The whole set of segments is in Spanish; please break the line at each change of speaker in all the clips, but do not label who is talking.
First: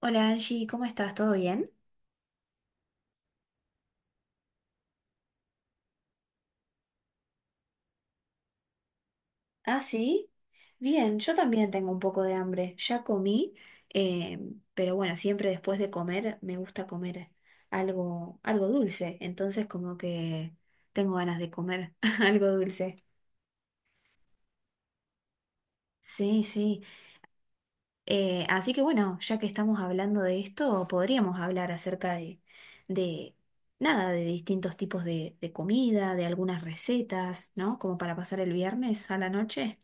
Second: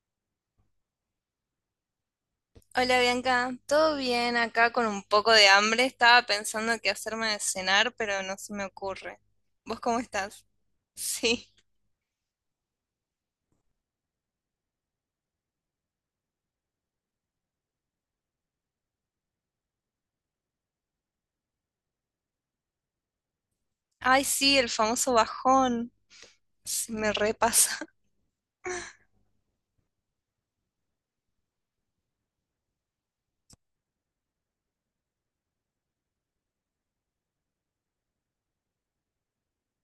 Hola Angie, ¿cómo estás? ¿Todo bien?
Hola Bianca, ¿todo bien acá con un poco de hambre? Estaba pensando qué hacerme de cenar, pero no se me ocurre. ¿Vos
Ah,
cómo
sí.
estás?
Bien, yo
Sí.
también tengo un poco de hambre. Ya comí, eh, pero bueno, siempre después de comer me gusta comer algo dulce. Entonces como que tengo ganas de comer algo dulce.
Ay, sí, el famoso bajón.
Sí, sí.
Se me repasa.
Así que bueno, ya que estamos hablando de esto, podríamos hablar acerca de nada, de distintos tipos de comida, de algunas recetas, ¿no? Como para pasar el viernes a la noche.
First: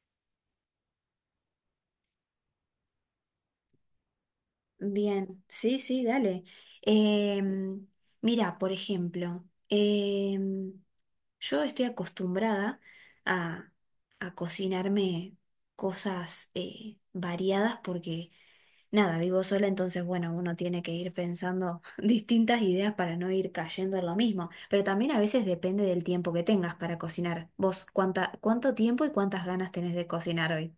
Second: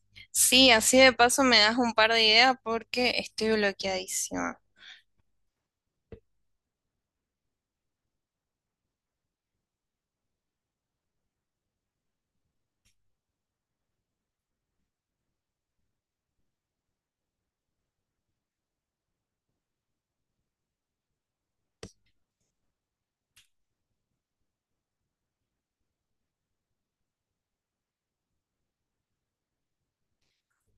Sí, así de paso me das un par de ideas porque estoy bloqueadísima.
Bien, sí, sí, dale. Em, Mira, por ejemplo, em, yo estoy acostumbrada a, a cocinarme cosas variadas porque, nada, vivo sola, entonces, bueno, uno tiene que ir pensando distintas ideas para no ir cayendo en lo mismo. Pero también a veces depende del tiempo que tengas para cocinar. Vos, ¿ cuánto tiempo y cuántas ganas tenés de cocinar hoy?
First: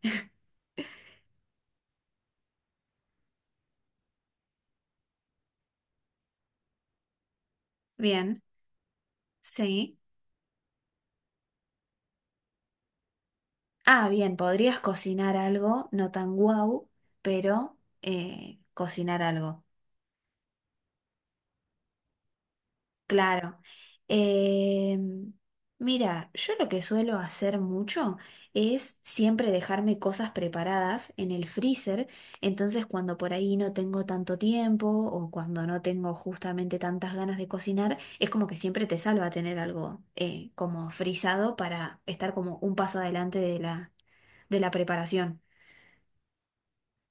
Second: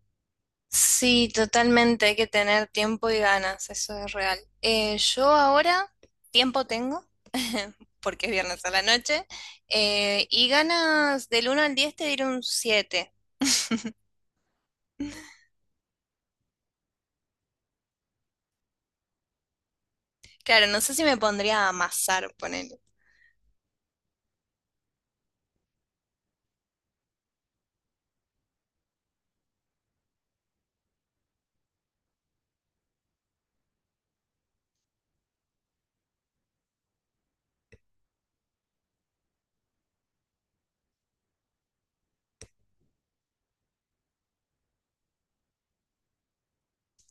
Sí, totalmente, hay que tener tiempo y ganas, eso es real. Yo ahora tiempo tengo, porque es
Bien,
viernes a la noche,
sí.
y ganas del 1 al 10 te diré un 7.
Ah, bien, podrías cocinar algo, no tan guau, pero cocinar algo,
Claro, no sé si me pondría a amasar, ponele.
claro. Eh, Mira, yo lo que suelo hacer mucho es siempre dejarme cosas preparadas en el freezer, entonces cuando por ahí no tengo tanto tiempo o cuando no tengo justamente tantas ganas de cocinar, es como que siempre te salva tener algo como frisado para estar como un paso adelante de de la preparación.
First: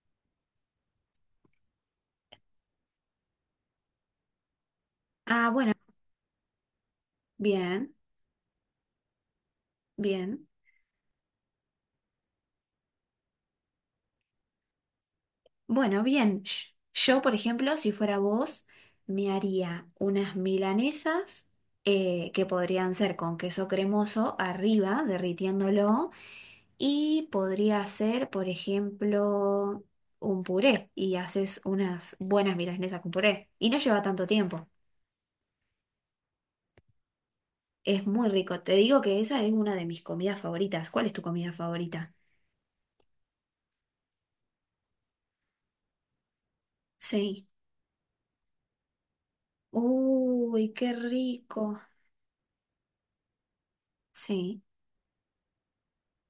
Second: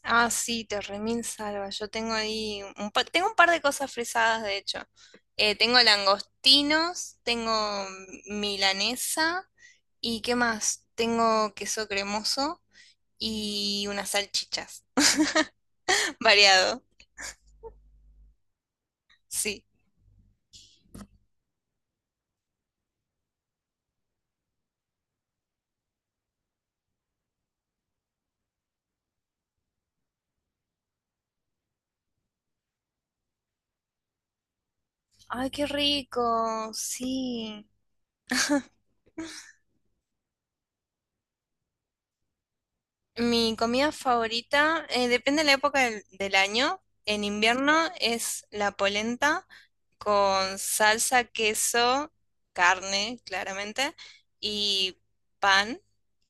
Ah, sí, te remil salva. Yo tengo ahí un pa- tengo un par de cosas frisadas, de hecho.
Ah,
Eh,
bueno,
tengo langostinos, tengo
bien.
milanesa y ¿qué
Bien,
más? Tengo queso cremoso y unas salchichas.
bueno, bien.
Variado,
Yo, por ejemplo, si fuera vos, me
sí.
haría unas milanesas que podrían ser con queso cremoso arriba, derritiéndolo, y podría ser, por ejemplo, un puré y haces unas buenas milanesas con puré. Y no lleva tanto tiempo.
Ay, qué rico, sí.
Es muy rico. Te digo que esa es una de mis comidas favoritas. ¿Cuál es tu comida favorita?
Mi comida favorita, depende de la época del año. En
Sí.
invierno es la polenta con
Uy, qué
salsa,
rico.
queso, carne, claramente,
Sí.
y pan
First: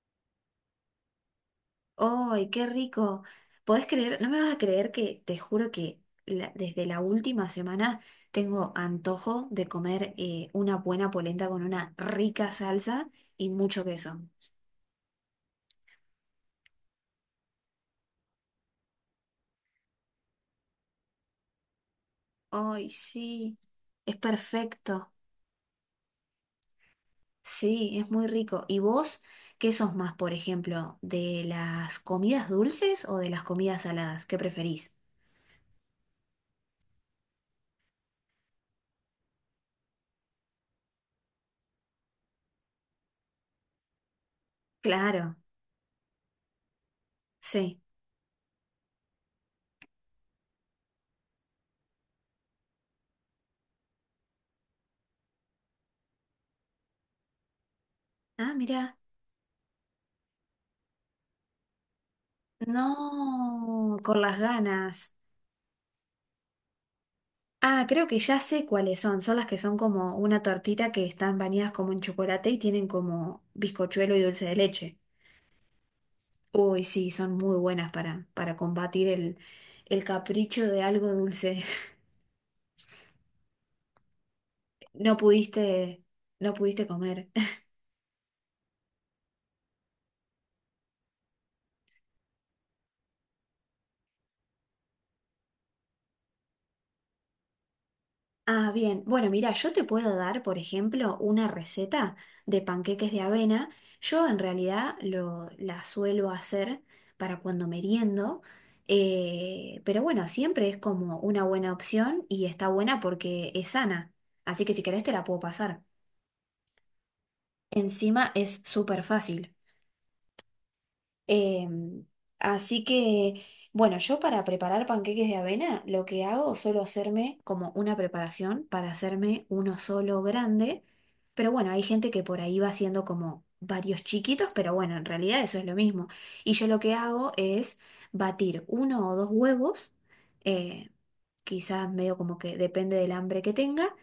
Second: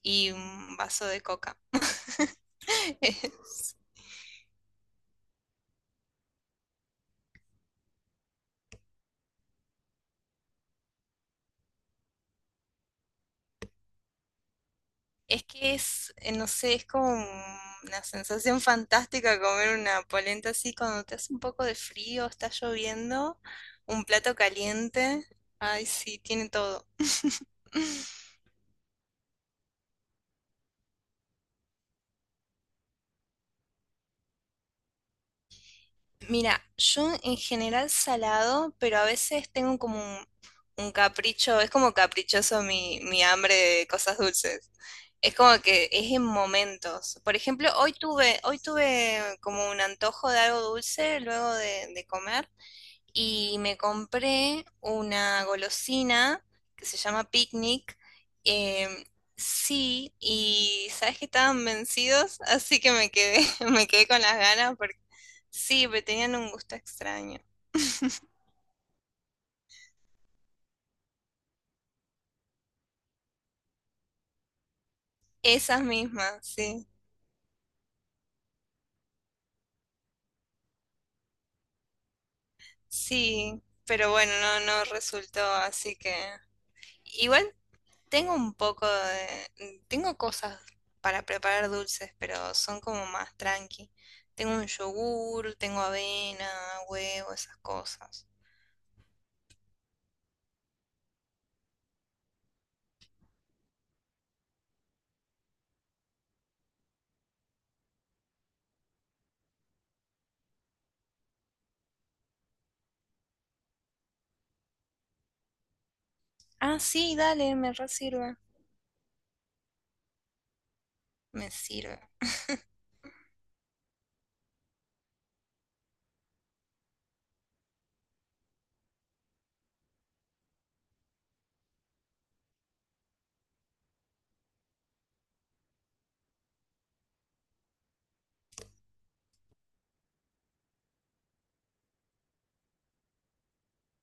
y un vaso de coca.
¡Ay, qué rico! ¿Podés creer? No me vas a creer que te juro que desde la última semana tengo antojo de comer una buena polenta con una rica salsa y mucho queso.
Es que es, no sé, es como una sensación fantástica comer una polenta así cuando te hace un poco de frío, está
¡Ay,
lloviendo,
sí!
un
Es
plato
perfecto.
caliente. Ay, sí, tiene todo.
Sí, es muy rico. ¿Y vos qué sos más, por ejemplo, de las comidas dulces o de las comidas saladas? ¿Qué preferís?
Mira, yo en general salado, pero a veces tengo como un capricho, es como caprichoso mi hambre de cosas dulces. Es
Claro,
como que es en momentos. Por ejemplo,
sí.
hoy tuve como un antojo de algo dulce luego de comer. Y me compré una golosina que se llama Picnic.
Ah, mira.
em, sí, y sabes que estaban vencidos, así que me quedé, me
No,
quedé
con
con las
las
ganas porque
ganas.
sí, pero tenían un gusto extraño.
Ah, creo que ya sé cuáles son. Son las que son como una tortita que están bañadas como en chocolate y tienen como bizcochuelo y dulce de leche.
Esas mismas,
Uy,
sí,
sí, son muy buenas para combatir el capricho de algo dulce.
sí, pero bueno, no, no
No
resultó, así
pudiste,
que
no pudiste comer.
igual Tengo un poco de... tengo cosas para preparar dulces, pero son como más tranqui. Tengo un yogur, tengo avena, huevo, esas cosas.
Ah, bien. Bueno, mira, yo te puedo dar, por ejemplo, una receta de panqueques de avena. Yo en realidad la suelo hacer para cuando meriendo, pero bueno, siempre es como una buena opción y está buena porque es sana. Así que si querés te la puedo pasar.
Ah, sí, dale, me re
Encima
sirve.
es súper fácil.
Me sirve.
Em, Así que, bueno, yo para preparar panqueques de avena, lo que hago, suelo hacerme como una preparación para hacerme uno solo grande. Pero bueno, hay gente que por ahí va haciendo como varios chiquitos, pero bueno, en realidad eso es lo mismo. Y yo lo que hago es batir uno o dos huevos, eh, quizás medio como que depende del hambre que tenga.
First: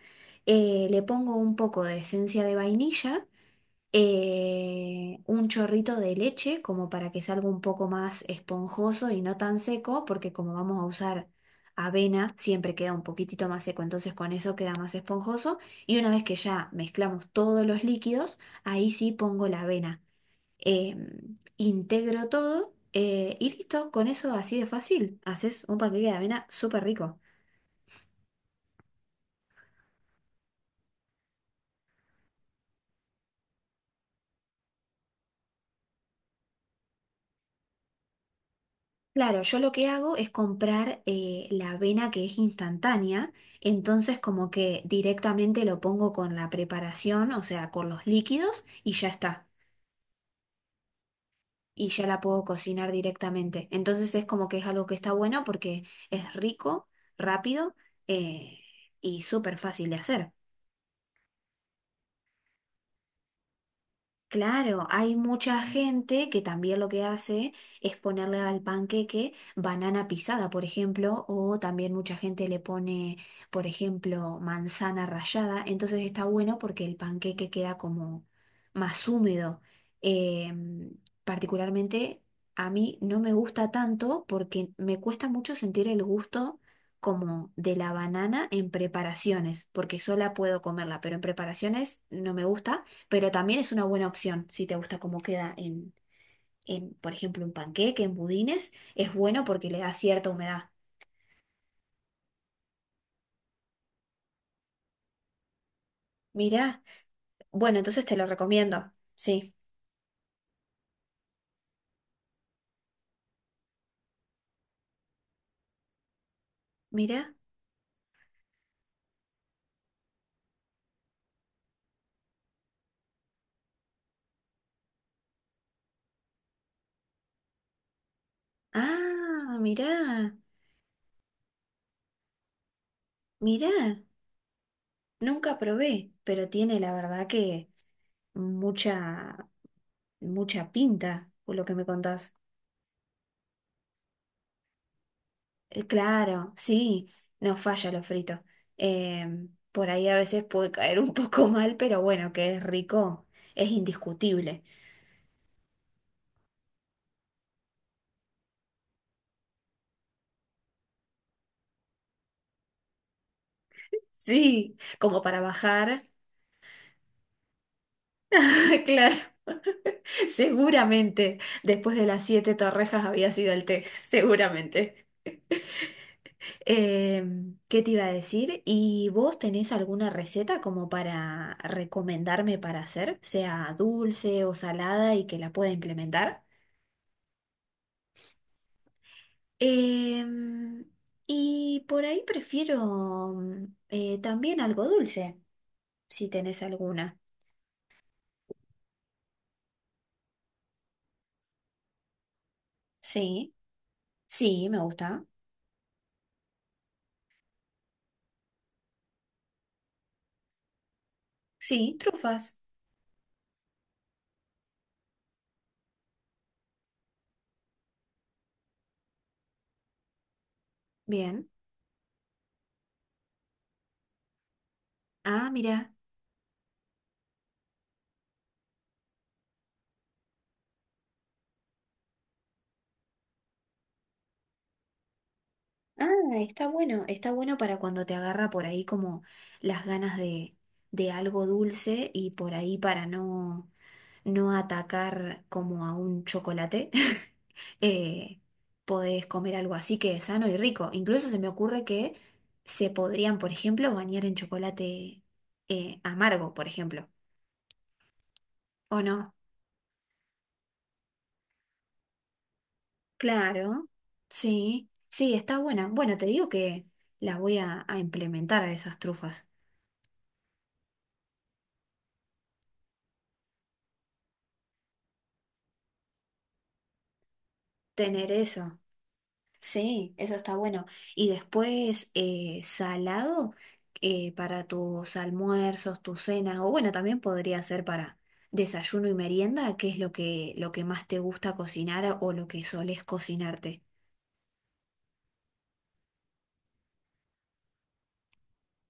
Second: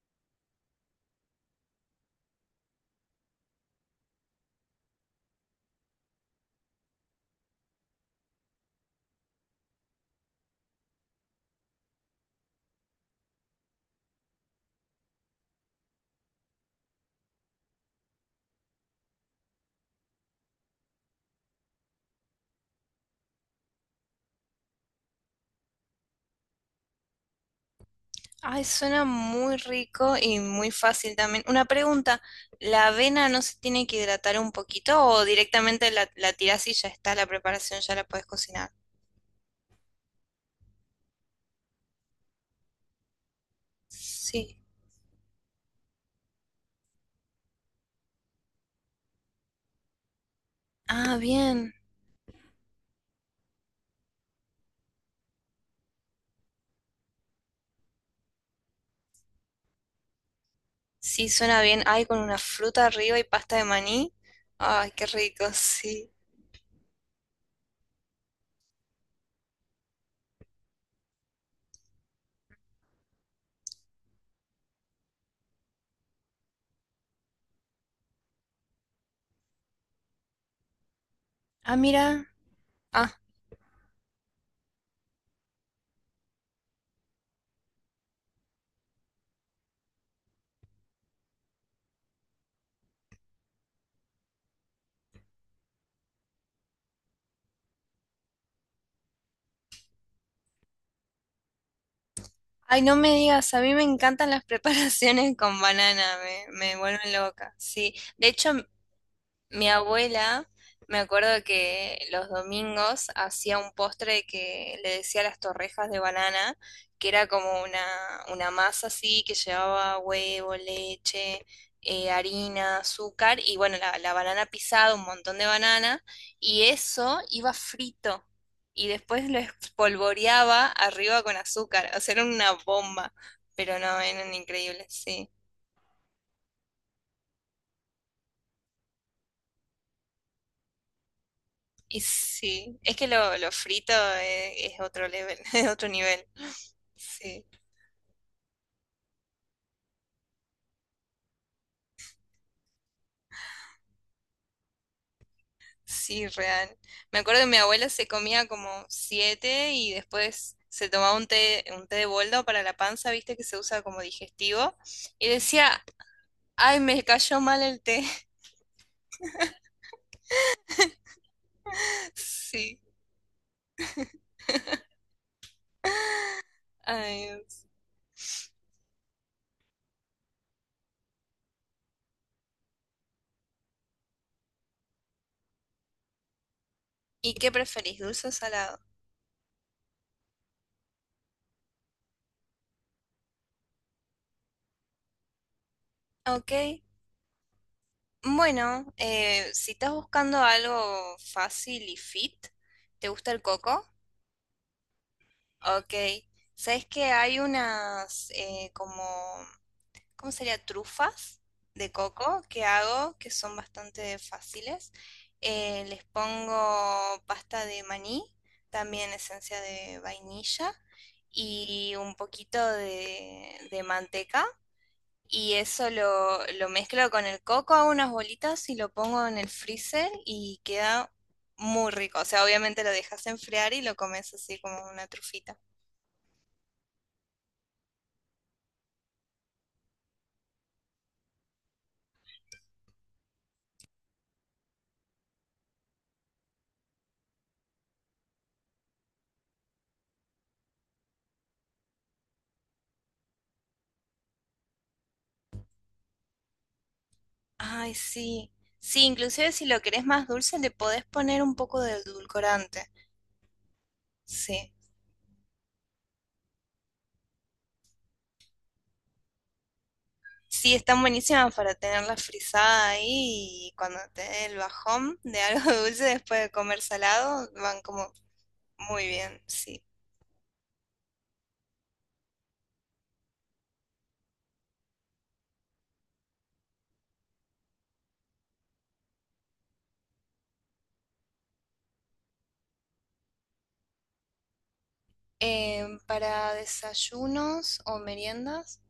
Le pongo un poco de esencia de vainilla un chorrito de leche como para que salga un poco más esponjoso y no tan seco, porque como vamos a usar avena, siempre queda un poquitito más seco, entonces con eso queda más esponjoso. Y una vez que ya mezclamos todos los líquidos, ahí sí pongo la avena. Eh, Integro todo y listo, con eso así de fácil, haces un paquete de avena súper rico.
Ay, suena muy rico y muy fácil también. Una pregunta, ¿la avena no se tiene que hidratar un poquito o directamente la tirás y ya está la preparación, ya la puedes cocinar?
Claro, yo lo que hago es comprar la avena que es instantánea, entonces como
Sí.
que directamente lo pongo con la preparación, o sea, con los líquidos y ya está.
Ah, bien.
Y ya la puedo cocinar directamente. Entonces es como que es algo que está bueno porque es rico, rápido eh, y súper fácil de hacer.
Sí, suena bien. Ay, con una fruta arriba y pasta de maní.
Claro,
Ay, qué
hay
rico,
mucha
sí.
gente que también lo que hace es ponerle al panqueque banana pisada, por ejemplo, o también mucha gente le pone, por ejemplo, manzana rallada. Entonces está bueno porque el panqueque queda como más húmedo. Eh,
Ah,
Particularmente
mira.
a mí
Ah,
no me gusta tanto porque me cuesta mucho sentir el gusto como de la banana en preparaciones, porque sola puedo comerla, pero en preparaciones no me gusta pero también es una buena opción si te gusta cómo queda en, por ejemplo, un panqueque, en budines, es bueno porque le da cierta humedad.
ay, no me digas, a mí me encantan las preparaciones con banana, me
Mirá,
vuelven loca.
bueno,
Sí,
entonces te lo
de hecho.
recomiendo, sí,
Mi abuela, me acuerdo que los domingos hacía un postre que le decía las torrejas de banana, que era
mirá,
como una masa así que llevaba huevo, leche, harina, azúcar y bueno, la banana pisada, un montón de banana, y eso iba frito y después lo
ah, mirá,
espolvoreaba arriba con azúcar, o sea, era una bomba, pero
mirá,
no, eran increíbles, sí.
nunca probé, pero tiene la verdad que mucha, mucha pinta, por lo que me
Y
contás.
sí, es que lo frito es otro level, es otro nivel.
Claro, sí,
Sí,
no falla lo frito. Por ahí a veces puede caer un poco mal, pero bueno, que es rico, es indiscutible.
sí, real. Me acuerdo que mi abuela se comía como siete y después se tomaba un té de boldo para la panza, viste que se usa como digestivo.
Sí, como
Y
para
decía,
bajar.
ay, me cayó mal el té.
Claro, seguramente después de las siete
Sí,
torrejas había sido el té, seguramente.
ay,
Em,
Dios.
¿qué te iba a decir? ¿Y vos tenés alguna receta como para recomendarme para hacer, sea dulce o salada y que la pueda implementar?
¿Y qué preferís, dulce o salado?
Em, y por ahí prefiero también algo dulce, si
Ah,
tenés
ok,
alguna.
bueno, si estás buscando algo fácil y fit, ¿te gusta el
Sí,
coco?
sí, me gusta.
Ok. ¿Sabes que hay unas como, ¿cómo sería? Trufas de
Sí,
coco
trufas.
que hago que son bastante fáciles. Les pongo pasta de maní, también esencia de vainilla
Bien.
y un poquito de manteca.
Ah,
Y eso
mira.
lo mezclo con el coco, hago unas bolitas y lo pongo en el freezer y queda muy rico. O sea, obviamente lo dejas enfriar y lo comes así como una trufita.
Ah, está bueno. Está bueno para cuando te agarra por ahí como las ganas de algo dulce y por ahí para no, no atacar como a un chocolate. eh, Podés comer algo así que es sano y rico. Incluso se me ocurre que se podrían, por ejemplo, bañar en chocolate amargo, por ejemplo.
Ay, sí.
¿O
Sí,
no?
inclusive si lo querés más dulce, le podés poner un poco de edulcorante.
Claro.
Sí.
Sí, sí, está buena. Bueno, te digo que las voy a implementar a esas trufas.
Sí, están buenísimas para tenerla frisada ahí y cuando te dé el bajón de algo dulce después de comer salado, van como
Tener eso.
muy bien, sí.
Sí, eso está bueno. Y después salado para tus almuerzos, tus cenas, o bueno, también podría ser para desayuno y merienda, que es lo que más te gusta cocinar o lo que solés cocinarte.
Para desayunos o meriendas.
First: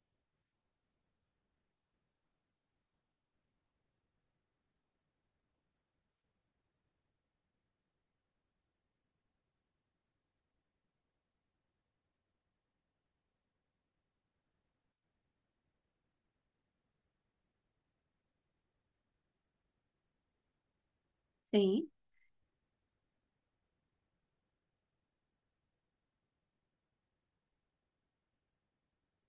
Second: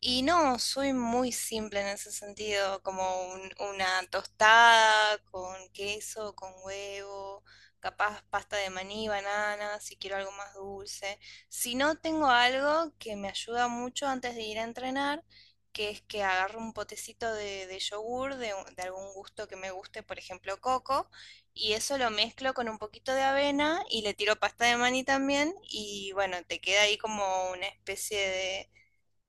Y no, soy muy simple en ese sentido, como una tostada con queso, con huevo, capaz pasta de maní, banana, si quiero algo más dulce. Si no, tengo algo que me ayuda mucho antes de ir a entrenar, que es que agarro un potecito de yogur de algún gusto que me guste, por ejemplo, coco, y
Sí.
eso lo mezclo con un poquito de avena y le tiro pasta de maní también, y bueno, te queda ahí como una especie de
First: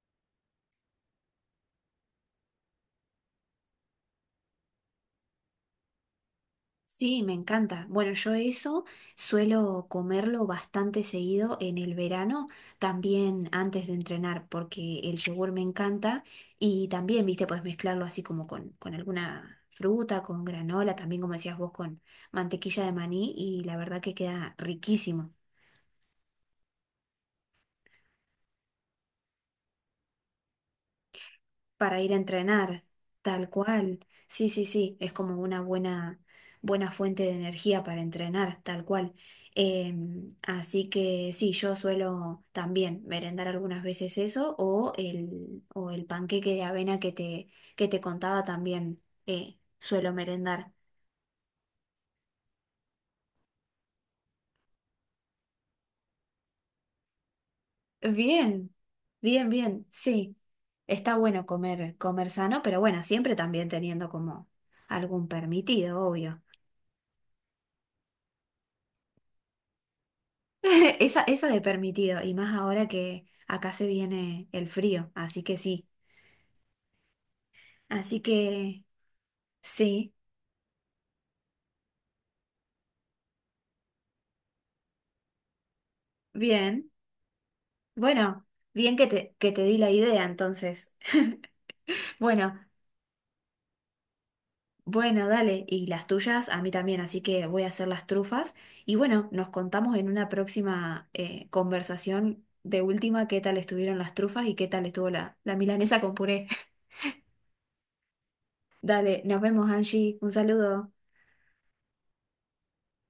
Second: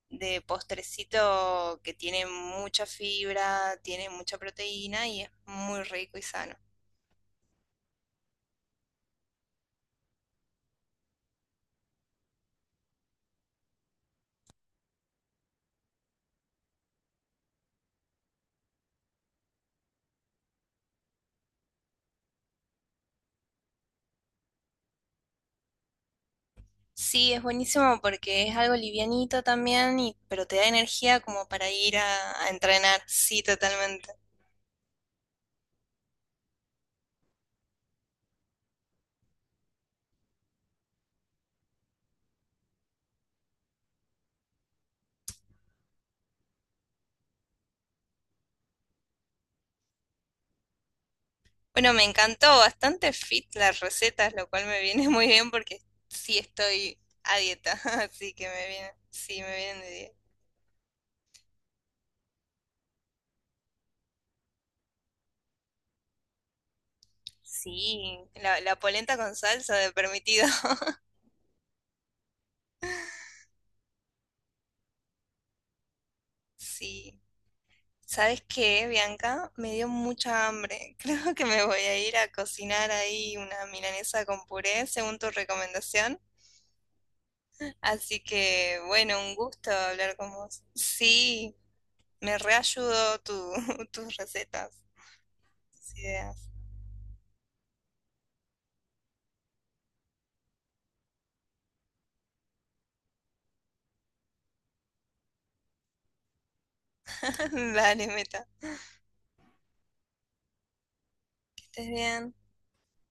de postrecito que tiene mucha fibra, tiene mucha proteína y es muy rico y sano.
Sí, me encanta. Bueno, yo eso suelo comerlo bastante seguido en el verano, también antes de entrenar, porque el yogur me encanta y también, viste, puedes mezclarlo así como con alguna fruta, con granola, también como decías vos, con mantequilla de maní y la verdad que queda riquísimo.
Sí, es buenísimo porque es algo livianito también, pero te da energía como para ir
Para ir a
a
entrenar,
entrenar. Sí,
tal cual.
totalmente.
Sí, sí, sí, es como una buena, buena fuente de energía para entrenar, tal cual. Así que sí, yo suelo también merendar algunas veces eso o el panqueque de avena que te contaba también suelo merendar.
Bueno, me encantó bastante fit las recetas, lo cual me viene muy bien porque sí estoy a dieta, así que me
Bien,
viene, sí,
bien,
me vienen
bien,
de dieta.
sí. Está bueno comer, comer sano, pero bueno, siempre también teniendo como algún permitido, obvio.
Sí, la polenta con salsa de permitido.
Esa de permitido, y más ahora que acá se viene el frío, así que sí.
Sí.
Así
¿Sabes
que
qué, Bianca? Me dio
sí,
mucha hambre. Creo que me voy a ir a cocinar ahí una milanesa con puré, según tu recomendación.
bien.
Así
Bueno,
que,
bien
bueno, un
que te
gusto
di la
hablar
idea
con vos.
entonces.
Sí, me
Bueno,
reayudó tu, tus recetas,
bueno, dale, y
tus
las
ideas.
tuyas a mí también, así que voy a hacer las trufas. Y bueno, nos contamos en una próxima conversación de última qué tal estuvieron las trufas y qué tal estuvo la milanesa con puré.
Vale, Meta.
Dale, nos vemos, Angie. Un saludo.
Que estés bien.